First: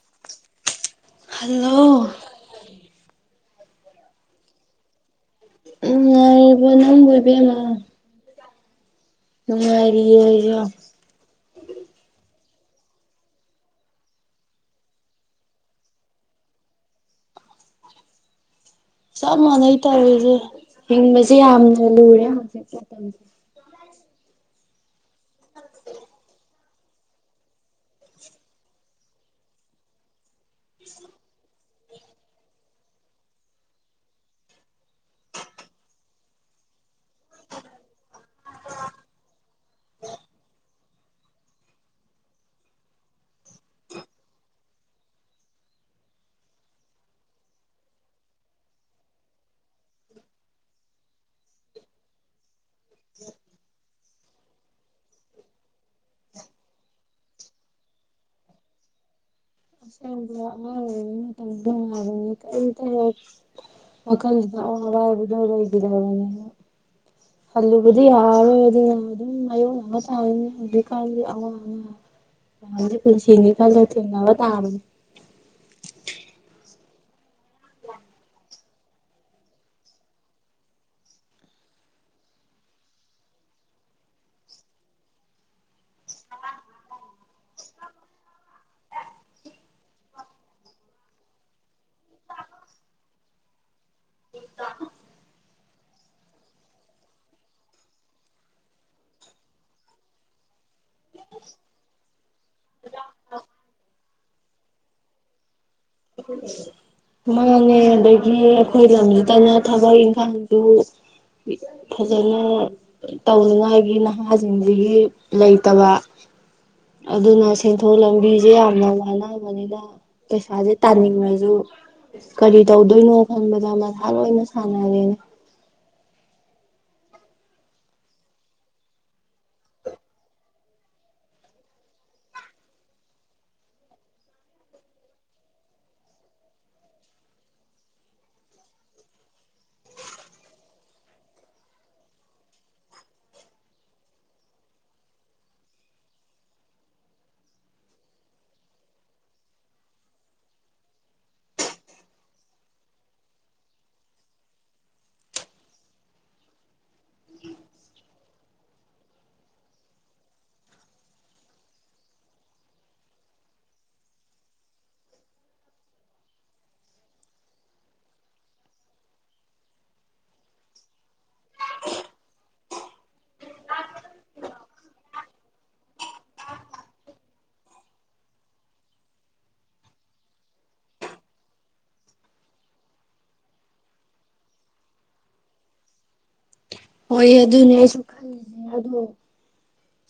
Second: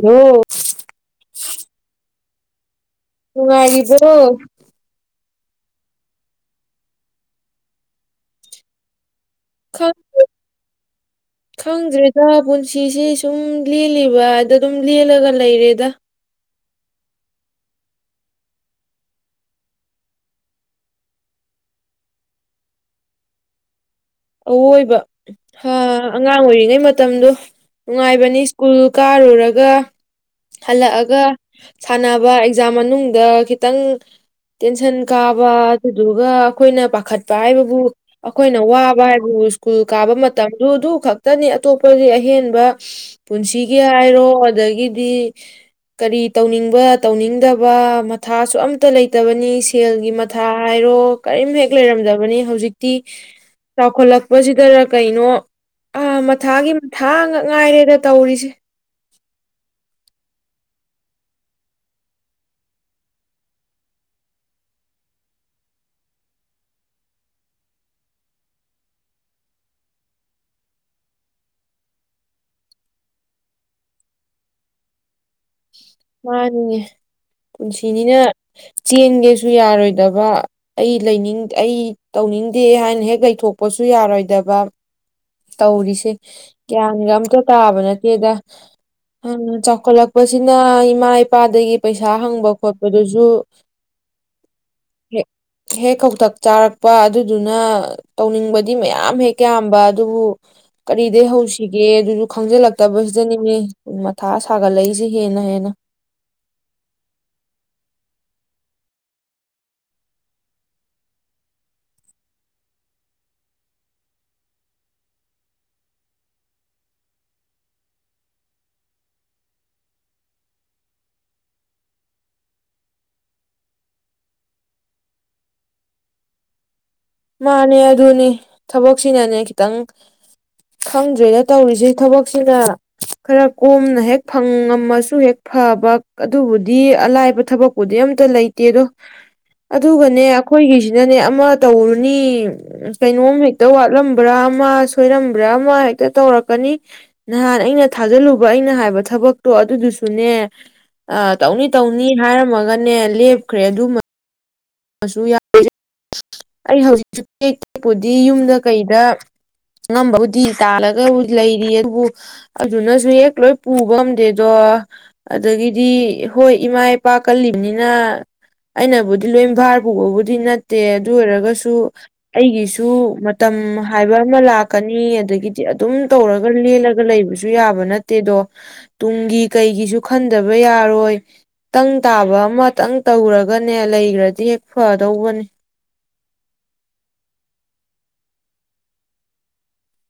ꯍꯂ ꯍꯜꯂꯣ ꯍ ꯍꯥꯏꯗꯨ ꯎꯝꯔꯤꯕ ꯅꯝꯕꯣꯏꯕꯃ ꯦ ꯈꯪꯗ꯭ꯔꯦꯗꯥ ꯄꯨꯟ ꯁꯤꯁꯦ ꯁꯨꯝ ꯂꯦꯜꯂꯤꯕ ꯑꯗ ꯑꯗꯨꯝ ꯂꯦꯜꯂꯒ ꯂꯩꯔꯦꯗ ꯆꯞ ꯃꯥꯟꯅꯩ ꯇꯧꯔꯔꯤꯁꯦ ꯍꯤꯡꯕꯁꯦ ꯌꯥꯝꯅ ꯂꯨꯔꯦ ꯃꯁꯤꯁ ꯑꯋꯣꯏꯕ ꯑꯉꯥꯡ ꯑꯣꯏꯔꯤꯉꯩ ꯃꯇꯝꯗꯣ ꯅꯨꯡꯉꯥꯏꯕꯅꯤ ꯁ꯭ꯀꯨꯜ ꯀꯥꯔꯨꯔꯒ ꯑꯂꯑꯒ ꯁꯥꯟꯅꯕ ꯑꯦꯛꯖꯥꯝ ꯃꯅꯨꯡꯗ ꯈꯤꯇꯪ ꯇꯦꯟꯁꯟ ꯀꯥꯕ ꯑꯗꯨꯗꯨꯒ ꯑꯩꯈꯣꯏꯅ ꯄꯥꯈꯠꯄ ꯍꯥꯏꯕꯕꯨ ꯑꯩꯈꯣꯏꯅ ꯋꯥꯕ ꯕꯥꯏꯕꯨ ꯁ꯭ꯀꯨꯜ ꯀꯥꯕ ꯃꯇꯝꯗꯨ ꯑꯗꯨ ꯈꯛꯇꯅꯤ ꯑꯇꯣꯞꯄꯗꯤ ꯑꯍꯦꯟꯕ ꯄꯨꯟꯁꯤꯒꯤ ꯍꯥꯏꯔꯣ ꯑꯗꯒꯤꯗꯤ ꯀꯔꯤ ꯇꯧꯅꯤꯡꯕ ꯇꯧꯅꯤꯡꯗꯕ ꯃꯊꯥꯁꯨ ꯑꯝꯇ ꯂꯩꯇꯕꯅꯤ ꯁꯦꯜꯒꯤ ꯃꯊꯥ ꯍꯥꯏꯔꯣ ꯀꯔꯤꯝ ꯍꯦꯛ ꯂꯩꯔꯝꯗꯕꯅꯤ ꯍꯧꯖꯤꯛꯇꯤ ꯆꯥꯎꯈꯠꯂꯛꯄꯁꯤꯗ ꯀꯩꯅꯣ ꯑꯥ ꯃꯊꯥꯒꯤ ꯃꯊꯥ ꯉꯛ ꯉꯥꯏꯔꯦꯗ ꯇꯧꯔꯤꯁꯦ ꯑꯁꯦꯡꯕ ꯑꯉꯥꯡ ꯑꯣꯏꯔꯤꯉꯩ ꯃꯇꯝ ꯅꯨꯡꯉꯥꯏꯕꯅꯤ ꯀꯔꯤꯇ ꯍꯦꯛ ꯋꯥꯈꯜꯗꯨꯗ ꯑꯋꯥꯋꯥꯏꯕꯗꯣ ꯂꯩꯈꯤꯗꯕꯅꯤ ꯍꯜꯂꯨꯕꯗꯤ ꯌꯥꯔꯣꯏ ꯑꯗꯨꯅ ꯑꯗꯨꯝ ꯃꯥꯥꯏꯌꯣꯛꯅꯕ ꯇꯥꯅꯤ ꯍꯧꯖꯤꯛꯀꯥꯟꯗꯤ ꯑꯋꯥ ꯑꯅꯥꯗꯤ ꯄꯨꯟꯁꯤꯅꯤꯀꯥꯟꯗ ꯊꯦꯡꯅꯕ ꯇꯥꯕꯅꯤ ꯃꯥꯅꯤꯅꯦ ꯄꯨꯟꯁꯤꯅꯤꯅ ꯆꯦꯟꯒꯦꯁꯨ ꯌꯥꯔꯣꯏꯗꯕ ꯑꯩ ꯂꯩꯅꯤꯡ ꯑꯩ ꯇꯧꯅꯤꯡꯗꯦ ꯍꯥꯏꯅ ꯍꯦꯛ ꯂꯩꯊꯣꯛꯄꯁꯨ ꯌꯥꯔꯣꯏꯗꯕ ꯇꯧꯔꯤꯁꯦ ꯒ꯭ꯌꯥꯟꯒ ꯑꯝꯇ ꯇꯥꯕ ꯅꯠꯇꯦꯗ ꯆꯥꯎꯈꯠꯂꯛꯄꯁꯤꯅ ꯏꯃꯥ ꯏꯄꯥꯗꯒꯤ ꯄꯩꯁꯥ ꯍꯪꯕ ꯈꯣꯠꯄꯗꯨꯁꯨ ꯍꯦꯛ ꯍꯦꯛ ꯀꯧꯇꯛ ꯆꯥꯔꯛꯄ ꯑꯗꯨꯗꯨꯅ ꯇꯧꯅꯤꯡꯕꯗꯤ ꯃꯌꯥꯝ ꯍꯦꯛ ꯌꯥꯝꯕ ꯑꯗꯨꯕꯨ ꯀꯔꯤꯗꯒꯤꯩ ꯍꯧꯁꯤꯒꯦ ꯑꯗꯨꯁꯨ ꯈꯪꯖꯤꯜꯂꯛꯇꯕꯁꯤꯗꯅꯤꯅꯦ ꯃꯊꯥ ꯁꯥꯒꯠꯂꯛꯏꯁꯦ ꯍꯦꯟꯅ ꯍꯦꯟꯅ ꯃꯥꯡꯉꯦ ꯑꯗꯒꯤ ꯑꯩꯈꯣꯏ ꯂꯝꯁꯤꯗꯅ ꯊꯕꯛ ꯏꯪꯈꯥꯡꯁꯨ ꯐꯖꯅ ꯇꯧꯅꯤꯡꯉꯥꯏꯒꯤ ꯅꯍꯥꯁꯤꯡꯁꯤꯒꯤ ꯂꯩꯇꯕ ꯑꯗꯨꯅ ꯁꯦꯟꯊꯣꯛ ꯂꯝꯕꯤꯁꯦ ꯌꯥꯝꯅ ꯋꯥꯅꯕꯅꯤꯅ ꯄꯩꯁꯥꯁꯦ ꯇꯥꯅꯤꯡꯉꯁꯨ ꯀꯔꯤ ꯇꯧꯗꯣꯏꯅꯣ ꯈꯪꯕꯗ ꯃꯁꯥ ꯂꯣꯏꯅ ꯁꯥꯟꯅꯔꯦꯅ ꯃꯥꯅꯦ ꯑꯗꯨꯅꯦ ꯊꯕꯛꯁꯤꯅꯅꯦ ꯈꯤꯇꯪ ꯈꯪꯗ꯭ꯔꯦꯅ ꯇꯧꯔꯤꯁꯦ ꯊꯕꯛꯁꯤꯅ ꯈꯔ ꯀꯣꯝꯅ ꯍꯦꯛ ꯐꯪꯉꯝꯃꯁꯨ ꯍꯦꯛ ꯐꯕ ꯑꯗꯨꯕꯨꯗꯤ ꯑꯂꯥꯏꯕ ꯊꯕꯛꯄꯨꯗꯤ ꯑꯝꯇ ꯂꯩꯇꯦ ꯑꯗꯣ ꯑꯗꯨꯒꯅꯦ ꯑꯩꯈꯣꯏꯒꯤꯁꯤꯅꯅꯦ ꯑꯃ ꯇꯧꯔꯨ ꯀꯩꯅꯣꯝ ꯍꯦꯛꯇ ꯋꯥꯠꯂꯝꯕ꯭ꯔꯥ ꯑꯃ ꯁꯣꯏꯔꯝꯕ꯭ꯔꯥ ꯑꯃ ꯍꯦꯛꯇ ꯇꯧꯔꯛꯀꯅꯤ ꯅꯍꯥꯟ ꯑꯩꯅ ꯊꯥꯖꯤꯜꯂꯨꯕ ꯑꯩꯅ ꯍꯥꯏꯕ ꯊꯕꯛꯇꯣ ꯑꯗꯨꯗꯨꯁꯨꯅꯦ ꯇꯧꯅꯤ ꯇꯧꯅꯤ ꯍꯥꯏꯔꯝꯃꯒꯅꯦ ꯂꯦꯞꯈ꯭ꯔꯦ ꯑꯗꯨꯃ ꯑꯩ ꯍꯧꯖꯤꯛꯁꯨꯦꯛ ꯇꯦꯛꯄꯨꯗꯤ ꯌꯨꯝꯗ ꯀꯩꯗ ꯉꯝꯕꯕꯨꯗꯤ ꯇꯥꯜꯂꯒ ꯂꯩꯔꯤ ꯑꯗꯨꯕꯨ ꯑꯗꯨꯅꯁꯨ ꯍꯦꯛ ꯂꯣꯏ ꯄꯨꯕ ꯉꯝꯗꯦꯗꯣ ꯑꯗꯒꯤꯗꯤ ꯍꯣꯏ ꯏꯃꯥ ꯏꯄꯥ ꯀꯜꯂꯤꯕꯅꯤꯅ ꯑꯩꯅꯕꯨꯗꯤ ꯂꯣꯏ ꯚꯥꯔ ꯄꯨꯕꯕꯨꯗꯤ ꯅꯠꯇꯦ ꯑꯗꯨ ꯑꯣꯏꯔꯒꯁꯨ ꯑꯩꯒꯤꯁꯨ ꯃꯇꯝ ꯍꯥꯏꯕ ꯑꯃ ꯂꯥꯛꯀꯅꯤ ꯑꯗꯒꯤꯗꯤ ꯑꯗꯨꯝ ꯇꯧꯔꯒ ꯂꯦꯜꯂꯒ ꯂꯩꯕꯁꯨ ꯌꯥꯕ ꯅꯠꯇꯦꯗꯣ ꯇꯨꯡꯒꯤ ꯀꯩꯒꯤꯁꯨ ꯈꯟꯗꯕ ꯌꯥꯔꯣꯏ ꯇꯪ ꯇꯥꯕ ꯑꯃꯇꯪ ꯇꯧꯔꯒꯅꯦ ꯂꯩꯈ꯭ꯔ ꯗꯤ ꯍꯦꯛ ꯐꯗꯧꯕꯅꯦ ꯍꯣꯏ ꯑꯗꯨꯅꯦ ꯑꯩꯁꯨ ꯈꯜꯂꯤꯁꯦ ꯑꯗꯣ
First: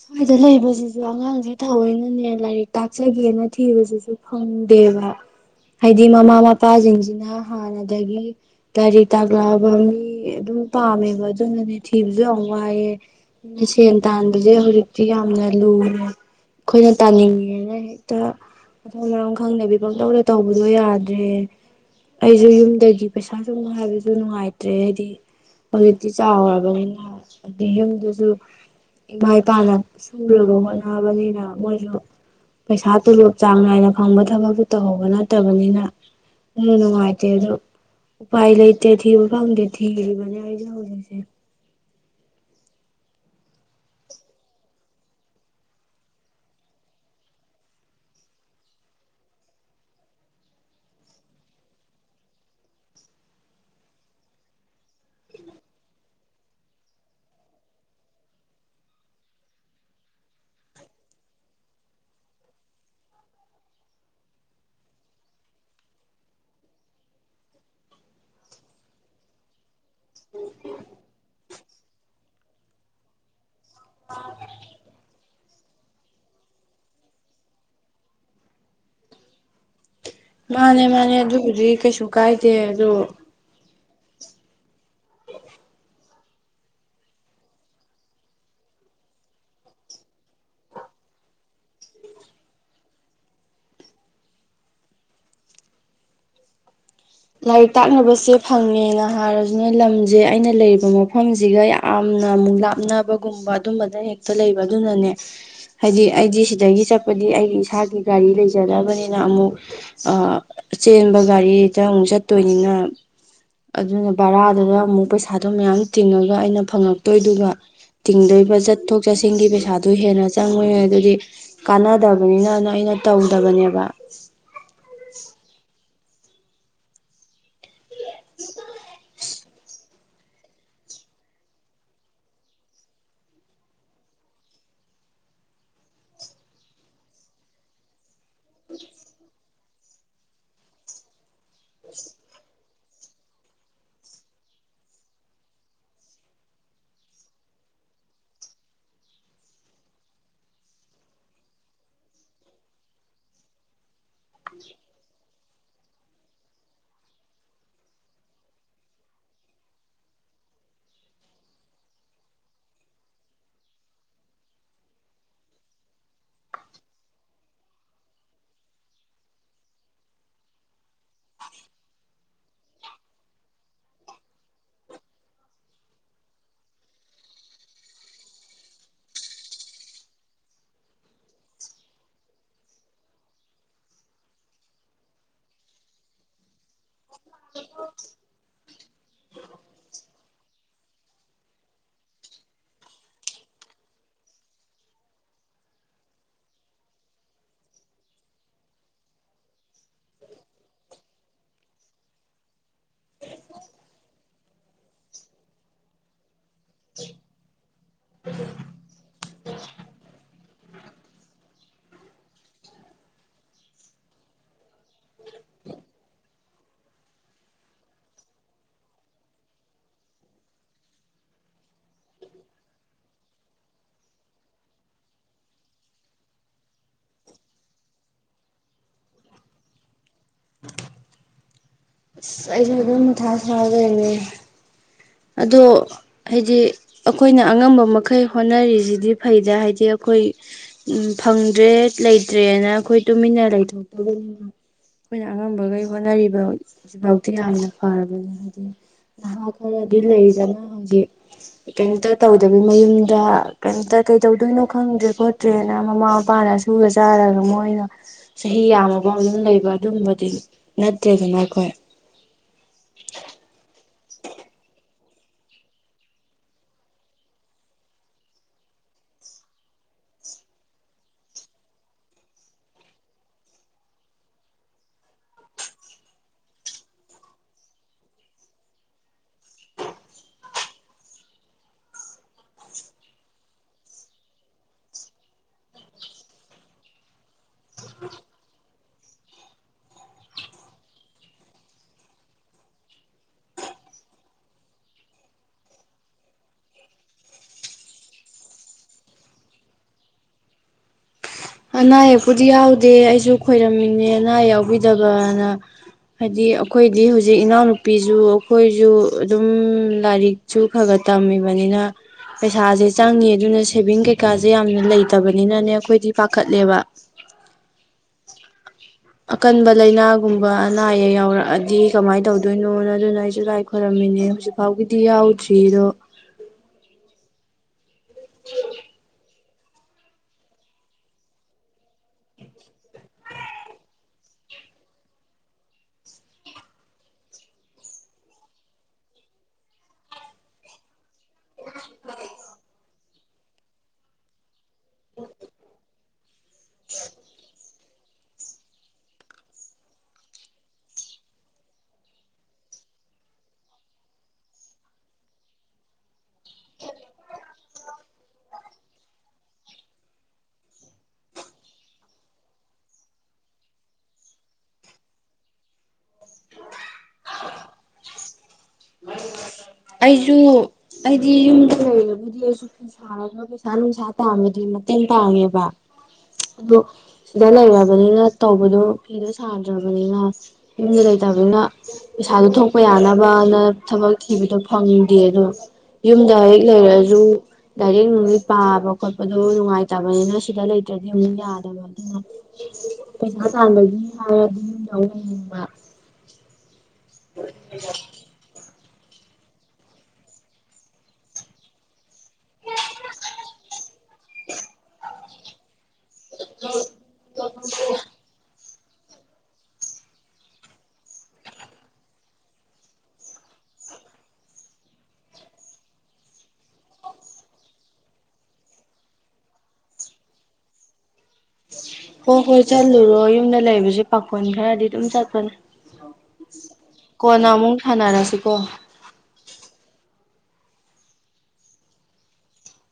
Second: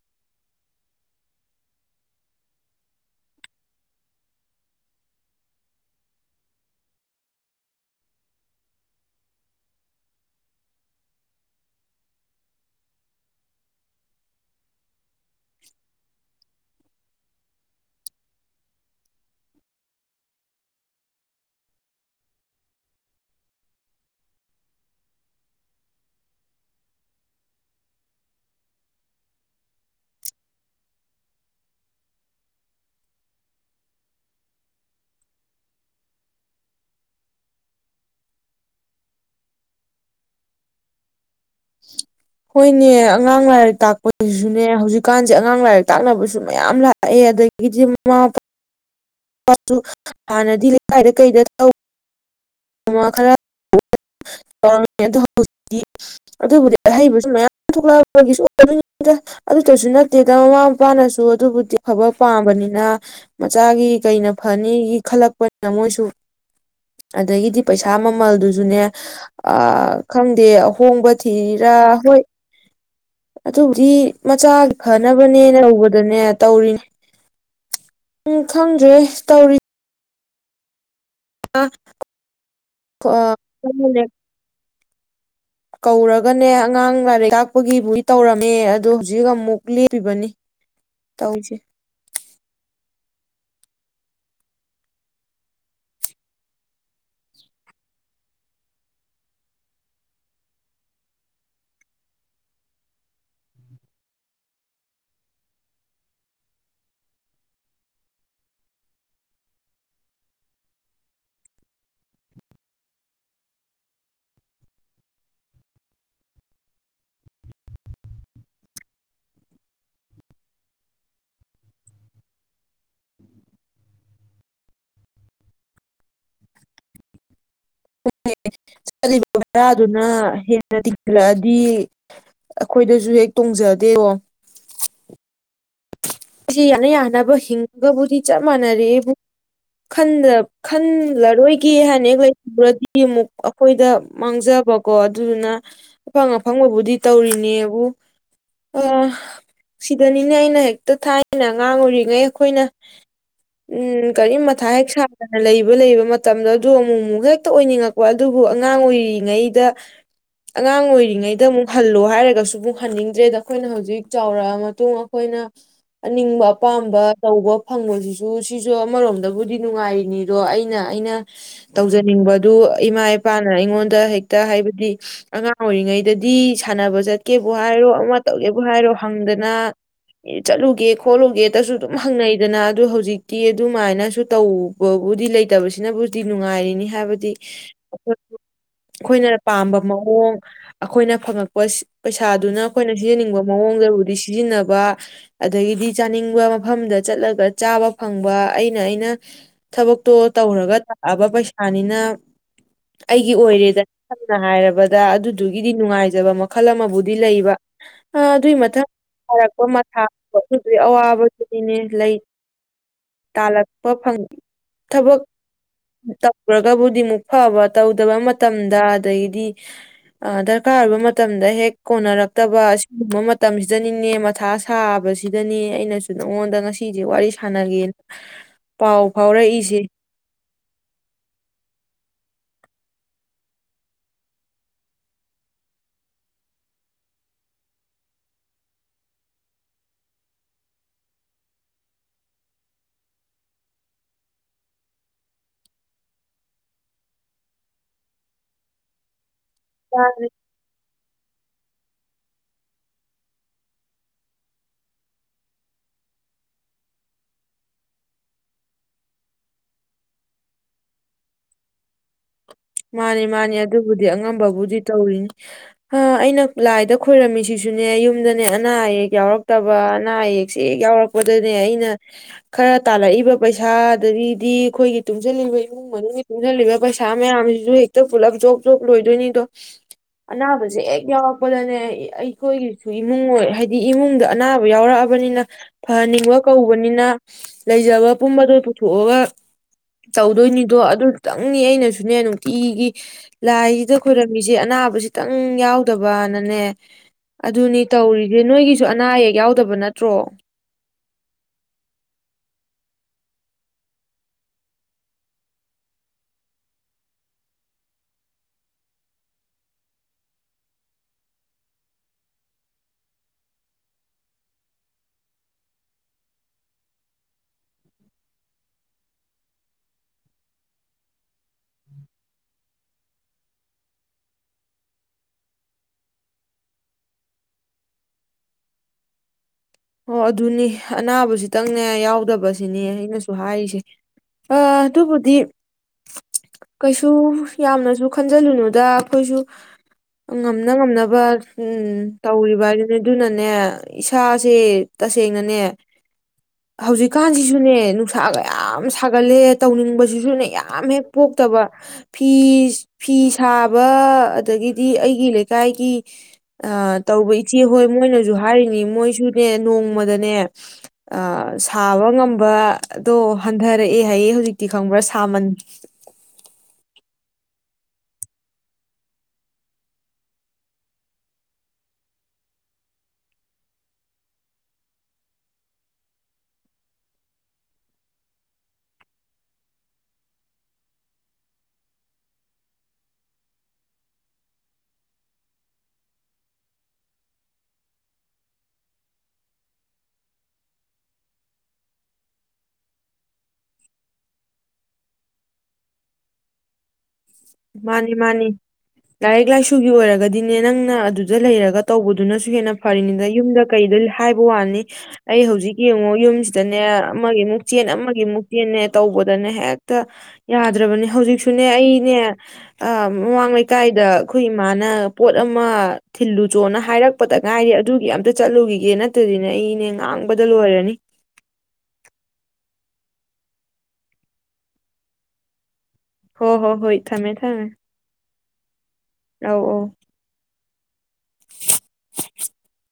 ꯁ꯭ꯋꯥꯏꯗ ꯂꯩꯕꯁꯤꯁꯨ ꯑꯉꯥꯡꯁꯦ ꯊꯑꯣꯏꯅꯅꯦ ꯂꯥꯏꯔꯤꯛ ꯇꯥꯛꯆꯒꯦꯅ ꯊꯤꯕꯁꯤꯁꯨ ꯐꯪꯗꯦꯕ ꯍꯥꯏꯗꯤ ꯃꯃꯥ ꯃꯄꯥꯁꯤꯡꯁꯤꯅ ꯍꯥꯟꯅꯗꯒꯤ ꯂꯥꯏꯔꯤꯛ ꯇꯥꯛꯂꯛꯑꯕ ꯃꯤ ꯑꯗꯨꯝ ꯄꯥꯝꯃꯦꯕ ꯑꯗꯨꯅꯅꯦ ꯊꯤꯕꯁꯨ ꯌꯥꯝ ꯋꯥꯏꯑꯦ ꯑꯩꯅ ꯁꯦꯟ ꯇ ꯑꯗꯨꯁꯦ ꯍꯧꯖꯤꯛꯇꯤ ꯌꯥꯝꯅ ꯂꯨꯅꯦ ꯑꯩꯈꯣꯏꯅ ꯇꯥꯅꯤꯡꯉꯦꯅ ꯍꯦꯛꯇ ꯃꯊꯊꯧ ꯃꯔꯝ ꯈꯪꯗꯕꯤ ꯄꯝꯗꯧꯅ ꯇꯧꯕꯗꯣ ꯌꯥꯗ꯭ꯔꯦ ꯑꯩꯁꯨ ꯌꯨꯝꯗꯒꯤ ꯄꯩꯁꯥ ꯁꯨꯝꯕ ꯍꯥꯏꯕꯁꯨ ꯅꯨꯡꯉꯥꯏꯇ꯭ꯔꯦ ꯍꯥꯏꯗꯤ ꯍꯧꯖꯤꯛꯇꯤ ꯆꯥꯎ꯭ꯔꯔꯕꯅꯤꯅ ꯑꯗꯤ ꯌꯨꯝꯗꯁꯨ ꯏꯃꯥ ꯏꯄꯥꯅ ꯁꯨꯔꯕ ꯍꯣꯠꯅꯕꯅꯤꯅ ꯃꯣꯏꯁꯨ ꯄꯩꯁꯥ ꯇꯣꯂꯣꯞ ꯆꯥꯡ ꯅꯥꯏꯅ ꯐꯪꯕ ꯊꯕꯛꯇꯨ ꯇꯧꯍꯧꯕ ꯅꯠꯇꯕꯅꯤꯅ ꯌꯥꯝꯅ ꯅꯨꯡꯉꯥꯏꯇꯦ ꯑꯗꯨ ꯎꯄꯥꯏ ꯂꯩꯇꯦ ꯊꯤꯕ ꯐꯪꯗꯦ ꯊꯤꯔꯤꯕꯅꯤ ꯑꯩꯁꯦ ꯍꯧꯖꯤꯛꯁꯦ ꯍꯣꯏꯅꯦ ꯑꯉꯥꯡ ꯂꯥꯏꯔꯤꯛ ꯇꯥꯛꯄꯁꯤꯁꯨꯅꯦ ꯍꯧꯖꯤꯛꯀꯥꯟꯁꯦ ꯑꯉꯥꯡ ꯂꯥꯏꯔꯤꯛ ꯇꯥꯛꯅꯕꯁꯨ ꯃꯌꯥꯝ ꯂꯥꯛꯑꯦ ꯑꯗꯒꯤꯗꯤ ꯃꯃꯥ ꯃꯄꯥ ꯍꯥꯟꯅꯗꯤ ꯂꯩꯀꯥꯏꯗ ꯀꯩꯗ ꯇꯧ ꯃ ꯈꯔ ꯔꯝ ꯑꯣ ꯍꯧꯖꯤꯛꯇꯤ ꯑꯗꯨꯕꯨꯗꯤ ꯑꯍꯩꯕꯁꯨ ꯃꯌꯥꯝ ꯊꯣꯛꯂꯛꯄꯒꯤ ꯑꯗꯨꯇꯁꯨ ꯅꯠꯇꯦꯗ ꯃꯃꯥ ꯃꯄꯥꯅꯁꯨ ꯑꯗꯨꯕꯨꯗꯤ ꯐꯕ ꯄꯥꯝꯕꯅꯤꯅ ꯃꯆꯥꯒꯤ ꯀꯩꯅ ꯐꯅꯤꯒꯤ ꯈꯜꯂꯛꯄꯅꯤꯅ ꯃꯣꯏꯁꯨ ꯑꯗꯒꯤꯗꯤ ꯄꯩꯁꯥ ꯃꯃꯜꯗꯨꯁꯨꯅꯦ ꯑ ꯈꯪꯗꯦ ꯑꯍꯣꯡꯕ ꯊꯤꯔ ꯍꯣꯏ ꯑꯗꯨꯕꯨꯗꯤ ꯃꯆꯥꯒꯤ ꯐꯅꯕꯅꯦꯅ ꯎꯧꯕꯗꯅꯦ ꯇꯧꯔꯤꯅꯦ ꯎꯝ ꯈꯪꯗ꯭ꯔꯦ ꯇꯧꯔꯤ ꯃꯥꯅꯦ ꯃꯥꯅꯦ ꯑꯗꯨꯕꯨꯗꯤ ꯀꯩꯁꯨ ꯀꯥꯏꯗꯦ ꯑꯗꯨ ꯑꯟꯅ [unintelligible] ꯀꯧꯔꯛ ꯅꯦ ꯑꯉꯥꯡ ꯂꯥꯏꯔꯤꯛ ꯇꯥꯛꯄꯒꯤꯕꯨꯗꯤ ꯇꯧꯔꯝꯃꯦ ꯑꯗꯣ ꯍꯧꯖꯤꯛ ꯑꯃꯨꯛ ꯂꯦꯞꯄꯤꯕꯅꯤ ꯇꯧꯁꯦ ꯂꯥꯏꯔꯤꯛ ꯇꯥꯛꯅꯕꯁꯦ ꯐꯪꯉꯦꯅ ꯍꯥꯏꯔꯗꯨꯅ ꯂꯝꯁꯦ ꯑꯩꯅ ꯂꯩꯔꯤꯕ ꯃꯐꯝꯁꯤꯒ ꯌꯥꯝꯅ ꯑꯃꯨꯛ ꯂꯥꯞꯅꯕꯒꯨꯝꯕ ꯑꯗꯨꯝꯕꯗ ꯍꯦꯛꯇ ꯂꯩꯕ ꯑꯗꯨꯅꯅꯦ ꯍꯥꯏꯗꯤ ꯑꯩꯗꯤ ꯁꯤꯗꯒꯤ ꯆꯠꯄꯗꯤ ꯑꯩꯒꯤ ꯏꯁꯥꯒꯤ ꯒꯥꯔꯤ ꯂꯩꯖꯗꯕꯅꯤꯅ ꯑꯃꯨꯛ ꯆꯦꯟꯕ ꯒꯥꯔꯤ ꯈꯤꯇꯪ ꯑꯃꯨꯛ ꯆꯠꯇꯣꯏꯅꯤꯅ ꯑꯗꯨꯅ ꯚꯔꯥꯗꯨꯗ ꯑꯃꯨꯛ ꯄꯩꯁꯥꯗꯣ ꯃꯌꯥꯝ ꯇꯤꯡꯉꯒ ꯑꯩꯅ ꯐꯪꯉꯛꯇꯣꯏꯗꯨꯒ ꯇꯤꯡꯗꯣꯏꯕ ꯆꯠꯊꯣꯛ ꯆꯠꯁꯤꯟꯒꯤ ꯄꯩꯁꯥꯗꯣ ꯍꯦꯟꯅ ꯆꯪꯉꯣꯏ ꯑꯗꯨꯗꯤ ꯀꯥꯟꯅꯗꯕꯅꯤꯅꯅ ꯑꯩꯅ ꯇꯧꯗꯕꯅꯦꯕ ꯍ ꯑꯗꯨ ꯅ ꯍꯦꯟꯅ ꯊꯤꯡꯁꯤꯜꯂꯛꯑꯗꯤ ꯑꯩꯈꯣꯏꯗꯁꯨ ꯍꯦꯛ ꯇꯣꯡꯖꯗꯦꯕꯣ ꯑꯩꯁꯤ ꯌꯥꯅ ꯌꯥꯅꯕ ꯍꯤꯡꯒꯕꯨꯗꯤ ꯆꯞ ꯃꯥꯟꯅꯔꯦꯕꯨ ꯈꯜꯂꯔꯣꯏ ꯀ ꯍꯥꯏꯅꯤ ꯑꯩꯣꯏ ꯀꯤꯃꯨꯛ ꯑꯩꯈꯣꯏꯗ ꯃꯥꯡꯖꯕꯀꯣ ꯑꯗꯨꯗꯨꯅ ꯑꯐꯪ ꯑꯐꯪꯕꯕꯨꯗꯤ ꯇꯧꯔꯤꯅꯦꯕꯨ ꯁꯤꯗꯅꯤꯅꯦ ꯑꯩꯅ ꯍꯦꯛ ꯍꯦꯛꯇ ꯊꯥꯏꯅ ꯑꯉꯥꯡ ꯑꯣꯏꯔꯤꯉꯩ ꯑꯩꯈꯣꯏꯅ ꯀꯔꯤ ꯃꯊꯥ ꯍꯦꯛ ꯁꯥꯗꯅ ꯂꯩꯕ ꯂꯩꯕ ꯃꯇꯝꯗ ꯑꯗꯨꯣ ꯑꯃꯨꯛ ꯑꯃꯨꯛ ꯍꯦꯛꯇ ꯑꯣꯏꯅꯤꯡꯉꯛꯄ ꯑꯗꯨꯕꯨ ꯑꯉꯥꯡ ꯑꯣꯏꯔꯤꯉꯩꯗ ꯑꯉꯥꯡ ꯑꯣꯏꯔꯤꯉꯩꯗ ꯑꯃꯨꯛ ꯍꯜꯂꯣ ꯍꯥꯏꯔꯒꯁꯨ ꯑꯃꯨꯛ ꯍꯟꯅꯤꯡꯗ꯭ꯔꯦꯗ ꯑꯩꯈꯣꯏꯅ ꯍꯧꯖꯤꯛ ꯆꯥꯎꯔꯛꯑ ꯃꯇꯨꯡ ꯑꯩꯈꯣꯏꯅ ꯑꯅꯤꯡꯕ ꯑꯄꯥꯝꯕ ꯇꯧꯕ ꯐꯪꯕꯁꯤꯁꯨ ꯁꯤꯁꯨ ꯑꯃꯔꯣꯝꯗꯕꯨꯗꯤ ꯅꯨꯡꯉꯥꯏꯔꯤꯅꯤꯗꯣ ꯑꯩꯅ ꯑꯩꯅ ꯇꯧꯖꯅꯤꯡꯕꯗꯨ ꯏꯃꯥ ꯏꯄꯥꯅ ꯑꯩꯉꯣꯟꯗ ꯍꯦꯛꯇ ꯍꯥꯏꯕꯗꯤ ꯑꯉꯥꯡ ꯑꯣꯏꯔꯤꯉꯩꯗꯗꯤ ꯁꯥꯟꯅꯕ ꯆꯠꯀꯦꯕꯨ ꯍꯥꯏꯔꯣ ꯑꯃ ꯇꯧꯒꯦꯕꯨ ꯍꯥꯏꯔꯣ ꯍꯪꯗꯅ ꯑꯦ ꯆꯠꯂꯨꯒꯦ ꯈꯣꯠꯂꯨꯒꯦ ꯇꯁꯨ ꯑꯗꯨꯝ ꯍꯪꯅꯩꯗꯅ ꯑꯗꯨ ꯍꯧꯖꯤꯛꯇꯤ ꯑꯗꯨꯃꯥꯏꯅꯁꯨ ꯇꯧꯕꯕꯨꯗꯤ ꯂꯩꯇꯕꯁꯤꯅꯕꯨꯗꯤ ꯅꯨꯡꯉꯥꯏꯔꯤꯅꯤ ꯍꯥꯏꯕꯗꯤ ꯑꯩꯈꯣꯏꯅ ꯄꯥꯝꯕ ꯃꯑꯣꯡ ꯑꯩꯈꯣꯏꯅ ꯐꯪꯉꯛꯄ ꯄꯩꯁꯥꯗꯨꯅ ꯑꯩꯈꯣꯏꯅ ꯁꯤꯖꯟꯅꯅꯤꯡꯕ ꯃꯑꯣꯡꯗꯕꯨꯗꯤ ꯁꯤꯖꯤꯟꯅꯕ ꯑꯗꯒꯤꯗꯤ ꯆꯥꯅꯤꯡꯕ ꯃꯐꯝꯗ ꯆꯠꯂꯒ ꯆꯥꯕ ꯐꯪꯕ ꯑꯩꯅ ꯑꯩꯅ ꯊꯕꯛꯇꯣ ꯇꯧꯔꯒ ꯇꯥꯛꯑꯕ ꯄꯩꯁꯥꯅꯤꯅ ꯑꯩꯒꯤ ꯑꯣꯏꯔꯦꯗ ꯁꯝꯅ ꯍꯥꯏꯔꯕꯗ ꯑꯗꯨꯗꯨꯒꯤꯗꯤ ꯅꯨꯡꯉꯥꯏꯖꯕ ꯃꯈꯜ ꯑꯃꯕꯨꯗꯤ ꯂꯩꯕ ꯑꯗꯨꯏ ꯃꯊꯪ ꯍꯥꯏꯔꯛꯄ ꯊꯥ ꯑꯗꯨꯒꯤ ꯑꯋꯥꯕꯗꯨꯗꯤꯅꯦ ꯂꯩ ꯇꯥꯜꯂꯛꯄ ꯐꯪ ꯊꯕꯛ ꯇꯧꯈꯒꯕꯨꯗꯤ ꯑꯃꯨꯛ ꯐꯕ ꯇꯧꯗꯕ ꯃꯇꯝꯗ ꯑꯗꯒꯤꯗꯤ ꯗꯔꯀꯥꯔ ꯑꯣꯏꯕ ꯃꯇꯝꯗ ꯍꯦꯛ ꯀꯣꯟꯅꯔꯛꯇꯕ ꯑꯁꯤꯒꯨꯝꯕ ꯃꯇꯝꯁꯤꯗꯅꯤꯅꯦ ꯃꯊꯥ ꯁꯥꯕꯁꯤꯗꯅꯦ ꯑꯩꯅꯁꯨ ꯅꯉꯣꯟꯗ ꯉꯁꯤꯁꯦ ꯋꯥꯔꯤ ꯁꯥꯟꯅꯒꯦꯅ ꯄꯥꯎ ꯐꯥꯎꯔꯛꯏꯁꯦ ꯑꯩꯁꯨ ꯑꯗꯨ ꯃ ꯊꯥꯁ ꯍꯥꯏꯔꯒꯒꯦ ꯑꯗꯣ ꯍꯥꯏꯗꯤ ꯑꯩꯈꯣꯏꯅ ꯑꯉꯝꯕ ꯃꯈꯩ ꯍꯣꯠꯅꯔꯤꯁꯤꯗꯤ ꯐꯩꯗ ꯍꯥꯏꯗꯤ ꯑꯩꯈꯣꯏ ꯐꯪꯗ꯭ꯔꯦ ꯂꯩꯇ꯭ꯔꯦꯅ ꯑꯩꯈꯣꯏ ꯇꯨꯃꯤꯟꯅ ꯂꯩꯊꯣꯛꯇꯕꯅꯤꯅ ꯑꯩꯈꯣꯏꯅ ꯑꯉꯝꯕꯈꯩ ꯍꯣꯠꯅꯔꯤꯕ ꯍꯧꯖꯤꯛꯐꯥꯎꯗꯤꯤ ꯌꯥꯝꯅ ꯐꯔꯕꯅꯤ ꯍꯥꯏꯗꯤ ꯅꯍꯥ ꯃꯥꯅꯤ ꯂꯩꯗꯅ ꯍꯧꯖꯤꯛ ꯀꯩꯝꯇ ꯇꯧꯗꯕꯤ ꯃꯌꯨꯝꯗ ꯀꯩꯝꯇ ꯀꯩ ꯇꯧꯗꯣꯏꯅꯣ ꯈꯪꯗ꯭ꯔꯦ ꯈꯣꯠꯇ꯭ꯔꯦꯅ ꯃꯃꯥ ꯃꯄꯥꯅ ꯑ ꯁꯒ ꯆꯥꯔꯒ ꯃꯣꯏꯅ ꯆꯍꯤ ꯌꯥꯝꯃꯐꯥꯎ ꯑꯗꯨꯝ ꯂꯩꯕ ꯑꯗꯨꯝꯕꯗꯤ ꯅꯠꯇ꯭ꯔꯦꯗꯅ ꯑꯩꯈꯣꯏ ꯕꯨꯗꯤ ꯑꯉꯝꯕꯕꯨꯗꯤ ꯇꯧꯔꯤꯅꯦ ꯑꯩꯅ ꯂꯥꯏꯗ ꯈꯣꯏꯔꯝꯃꯤꯁꯤꯁꯨꯅꯦ ꯌꯨꯝꯗꯅꯦ ꯑꯅꯥ ꯑꯌꯦꯛ ꯌꯥꯎꯔꯛꯇꯕ ꯑꯅꯥ ꯑꯌꯦꯛꯁꯦ ꯍꯦꯛ ꯌꯥꯎꯔꯛꯄꯗꯅꯦ ꯑꯩꯅ ꯈꯔ ꯇꯥꯜꯂꯛꯏꯕ ꯄꯩꯁꯥ ꯑꯗꯒꯤꯗꯤ ꯑꯩꯈꯣꯏꯒꯤ ꯇꯨꯡꯁꯤꯜꯂꯤꯕ ꯏꯃꯨꯡ ꯃꯅꯨꯡꯒꯤ ꯇꯨꯡꯁꯤꯜꯂꯤꯕ ꯄꯩꯁꯥ ꯃꯌꯥꯝ ꯁꯨ ꯍꯦꯛꯇ ꯄꯨꯜꯂꯞ ꯖꯣꯕ ꯖꯣꯕ ꯂꯣꯏꯗꯣꯏꯅꯤꯗꯣ ꯑꯅꯥꯕꯁꯦ ꯍꯦꯛ ꯌꯥꯎꯔꯛꯄꯗꯅꯦ ꯑꯩꯈꯣꯏꯒꯤꯁꯨ ꯏꯃꯨꯡ ꯑꯣꯏ ꯍꯥꯏꯗꯤ ꯏꯃꯨꯡꯗ ꯑꯅꯥꯕ ꯌꯥꯎꯔꯛꯑꯕꯅꯤꯅ ꯐꯍꯟꯅꯤꯡꯕ ꯀꯧꯕꯅꯤꯅ ꯂꯩꯖꯕ ꯄꯨꯝꯕꯗꯣ ꯄꯨꯊꯣꯛꯑꯒ ꯇꯧꯗꯣꯏꯅꯤꯗꯣ ꯑꯗꯨꯇꯪꯅꯤ ꯑꯩꯅꯁꯨꯅꯦ ꯇꯤꯒꯤ ꯂꯥꯏꯁꯤꯗ ꯈꯣꯏꯔꯝꯃꯤꯁꯦ ꯑꯅꯥ ꯇꯪ ꯌꯥꯎꯗꯕꯅꯅꯦ ꯑꯗꯨꯅꯤ ꯇꯧꯔꯤꯁꯦ ꯅꯣꯏꯒꯤꯁꯨ ꯑꯅꯥ ꯑꯌꯦꯛ ꯌꯥꯎꯗꯕ ꯅꯠꯇ꯭ꯔꯣ ꯑꯅꯥ ꯑꯌꯦꯛꯄꯨꯗꯤ ꯌꯥꯎꯗꯦ ꯑꯩꯁꯨ ꯈꯣꯏꯔꯝꯃꯤꯅꯦ ꯑꯅꯥ ꯑꯌꯦꯛ ꯌꯥꯎꯕꯤꯗꯕꯅ ꯍꯥꯏꯗꯤ ꯑꯩꯈꯣꯏꯗꯤ ꯍꯧꯖꯤꯛ ꯏꯅꯥꯎꯅꯨꯄꯤꯁꯨ ꯑꯩꯈꯣꯏꯁꯨ ꯑꯗꯨꯝ ꯂꯥꯏꯔꯤꯛꯁꯨ ꯈꯔ ꯈꯔ ꯇꯝꯃꯤꯕꯅꯤꯅ ꯄꯩꯁꯥꯁꯦ ꯆꯪꯉꯤ ꯑꯗꯨꯅ ꯁꯦꯚꯤꯡ ꯀꯩꯀꯥꯁꯦ ꯌꯥꯝꯅ ꯂꯩꯇꯕꯅꯤꯅꯅꯦ ꯑꯩꯈꯣꯏꯗꯤ ꯄꯥꯈꯠꯂꯦꯕ ꯑꯀꯟꯕ ꯂꯥꯏꯅꯥꯒꯨꯝꯕ ꯑꯅꯥ ꯑꯌꯦꯛ ꯌꯥꯎꯔꯛꯑꯗꯤ ꯀꯃꯥꯏꯅ ꯇꯧꯗꯣꯏꯅꯣꯅ ꯑꯗꯨꯅ ꯑꯩꯁꯨ ꯂꯥꯏ ꯈꯣꯏꯔꯝꯃꯤꯅꯦ ꯍꯧꯖꯤꯛꯐꯥꯎꯒꯤꯗꯤ ꯌꯥꯎꯗ꯭ꯔꯤꯗꯣ ꯎ ꯑꯣ ꯑꯗꯨꯅꯤ ꯑꯅꯥꯕꯁꯤꯇꯪꯅꯦ ꯌꯥꯎꯗꯕꯁꯤꯅꯦ ꯑꯩꯅꯁꯨ ꯍꯥꯏꯔꯤꯁꯦ ꯑ ꯑꯗꯨꯕꯨꯗꯤ ꯀꯩꯁꯨ ꯌꯥꯝꯅꯁꯨ ꯈꯟꯖꯤꯜꯂꯨꯅꯨꯗ ꯑꯩꯈꯣꯏꯁꯨ ꯉꯝꯅ ꯉꯝꯅꯕ ꯎꯝ ꯇꯧꯔꯤꯕ ꯍꯥꯏꯗꯤ ꯑꯗꯨꯅꯅꯦ ꯏꯁꯥ ꯁꯦ ꯇꯁꯦꯡꯅꯅꯦ ꯍꯧꯖꯤꯛꯀꯥꯟꯁꯤꯁꯨꯅꯦ ꯅꯨꯡꯁꯥꯒ ꯌꯥꯝ ꯁꯥꯒꯠꯂꯦ ꯇꯧꯅꯤꯡꯕꯁꯤꯁꯨ ꯅ ꯌꯥꯝ ꯍꯦꯛ ꯄꯣꯛꯇꯕ ꯐ ꯐꯤ ꯁꯥꯕ ꯑꯗꯒꯤꯗꯤ ꯑꯩꯒꯤ ꯂꯩꯀꯥꯏꯒꯤ ꯇꯧꯕ ꯏꯆꯦ ꯍꯣꯏ ꯃꯣꯏꯅꯁꯨ ꯍꯥꯏꯔꯤꯅꯤ ꯃꯣꯏꯁꯨ ꯅꯦ ꯅꯣꯡꯃꯗꯅꯦ ꯁꯥꯕ ꯉꯝꯕꯗꯣ ꯍꯟꯊꯔꯛꯑꯦ ꯍꯌꯦ ꯍꯧꯖꯤꯛꯇꯤ ꯈꯪꯕ꯭ꯔꯥ ꯁꯥꯃꯟ ꯑꯩꯁꯨ ꯑꯩꯗꯤ ꯌꯨꯝꯗ ꯂꯩꯔꯕꯨꯗꯤ ꯑꯩꯁꯨ ꯐꯤ ꯁꯥꯔꯒ ꯄꯩꯁꯥ ꯅꯨꯡꯁꯥ ꯇꯥꯡꯕꯗꯤ ꯃꯇꯦꯡ ꯄꯥꯡꯉꯦꯕ ꯑꯗꯨꯣ ꯁꯤꯗ ꯂꯩꯔꯕꯅꯤꯅ ꯇꯧꯕꯗꯣ ꯐꯤꯗꯣ ꯁꯥꯗ꯭ꯔꯕꯅꯤꯅ ꯌꯨꯝꯗ ꯂꯩꯇꯕꯅꯤꯅ ꯄꯩꯁꯥꯗꯣ ꯊꯣꯛꯄ ꯌꯥꯅꯕꯅ ꯊꯕꯛ ꯊꯤꯕꯗꯣ ꯐꯪꯗꯦ ꯑꯗꯣ ꯌꯨꯝꯗ ꯍꯦꯛ ꯂꯩꯔꯁꯨ ꯗꯥꯏꯔꯦꯛ ꯅꯨꯡꯗꯤ ꯄꯥꯕ ꯈꯣꯠꯄꯗꯣ ꯅꯨꯡꯉꯥꯏꯇꯕꯅꯤꯅ ꯁꯤꯗ ꯂꯩꯇ꯭ꯔꯗꯤ ꯑꯃꯨꯛ ꯌꯥꯗꯕ ꯑꯗꯨꯅ ꯄꯩꯁꯥ ꯇꯥꯟꯕꯒꯤ ꯍꯥꯏꯔꯗꯤ ꯌꯨꯝꯗꯡꯕ ꯃꯥꯅꯤ ꯃꯥꯅꯤ ꯂꯥꯏꯔꯤꯛ ꯂꯥꯏꯁꯨꯒꯤ ꯑꯣꯏꯔꯒꯗꯤꯅꯦ ꯅꯪꯅ ꯑꯗꯨꯗ ꯂꯩꯔꯒ ꯇꯧꯕꯗ ꯑꯗꯨꯅꯁꯨ ꯍꯦꯟꯅ ꯐꯔꯤꯅꯤꯅ ꯌꯨꯝꯗ ꯀꯩꯗ ꯍꯥꯏꯕ ꯋꯥꯅꯤ ꯑꯩ ꯍꯧꯖꯤꯛ ꯌꯦꯡꯉꯣ ꯌꯨꯝꯁꯤꯗꯅꯦ ꯑꯃꯒꯤꯃꯨꯛ ꯆꯦꯟ ꯑꯃꯒꯤꯃꯨꯛ ꯆꯦꯟꯅꯦ ꯇꯧꯕꯗꯅꯦ ꯍꯦꯛꯇ ꯌꯥꯗ꯭ꯔꯕꯅꯦ ꯍꯧꯖꯤꯛꯁꯨꯅꯦ ꯑꯩꯅꯦ ꯑ ꯃꯃꯥꯡ ꯂꯩꯀꯥꯏꯗ ꯑꯩꯈꯣꯏ ꯏꯃꯥꯅ ꯄꯣꯠ ꯑꯃ ꯊꯤꯜꯂꯨ ꯆꯣꯅ ꯍꯥꯏꯔꯛꯄꯗ ꯉꯥꯏꯗꯤ ꯑꯗꯨꯒꯤ ꯑꯝꯇ ꯆꯠꯂꯨꯈꯤꯒꯦ ꯅꯠꯇꯗꯤꯅꯦ ꯑꯩꯅꯦ ꯉꯥꯡꯕꯗ ꯂꯣꯏꯔꯅꯤ ꯍꯣꯏ ꯍꯣꯏ ꯆꯠꯂꯨꯔꯣ ꯌꯨꯝꯗ ꯂꯩꯕꯁꯦ ꯄꯥꯈꯣꯟ ꯈꯔꯗꯤ ꯑꯗꯨꯝ ꯆꯠꯄꯅꯦ ꯍꯣ ꯍꯣ ꯍꯣꯏ ꯀꯣꯟꯅ ꯑꯃꯨꯛ ꯊꯥꯅꯔꯁꯤ ꯀꯣ ꯑ ꯑ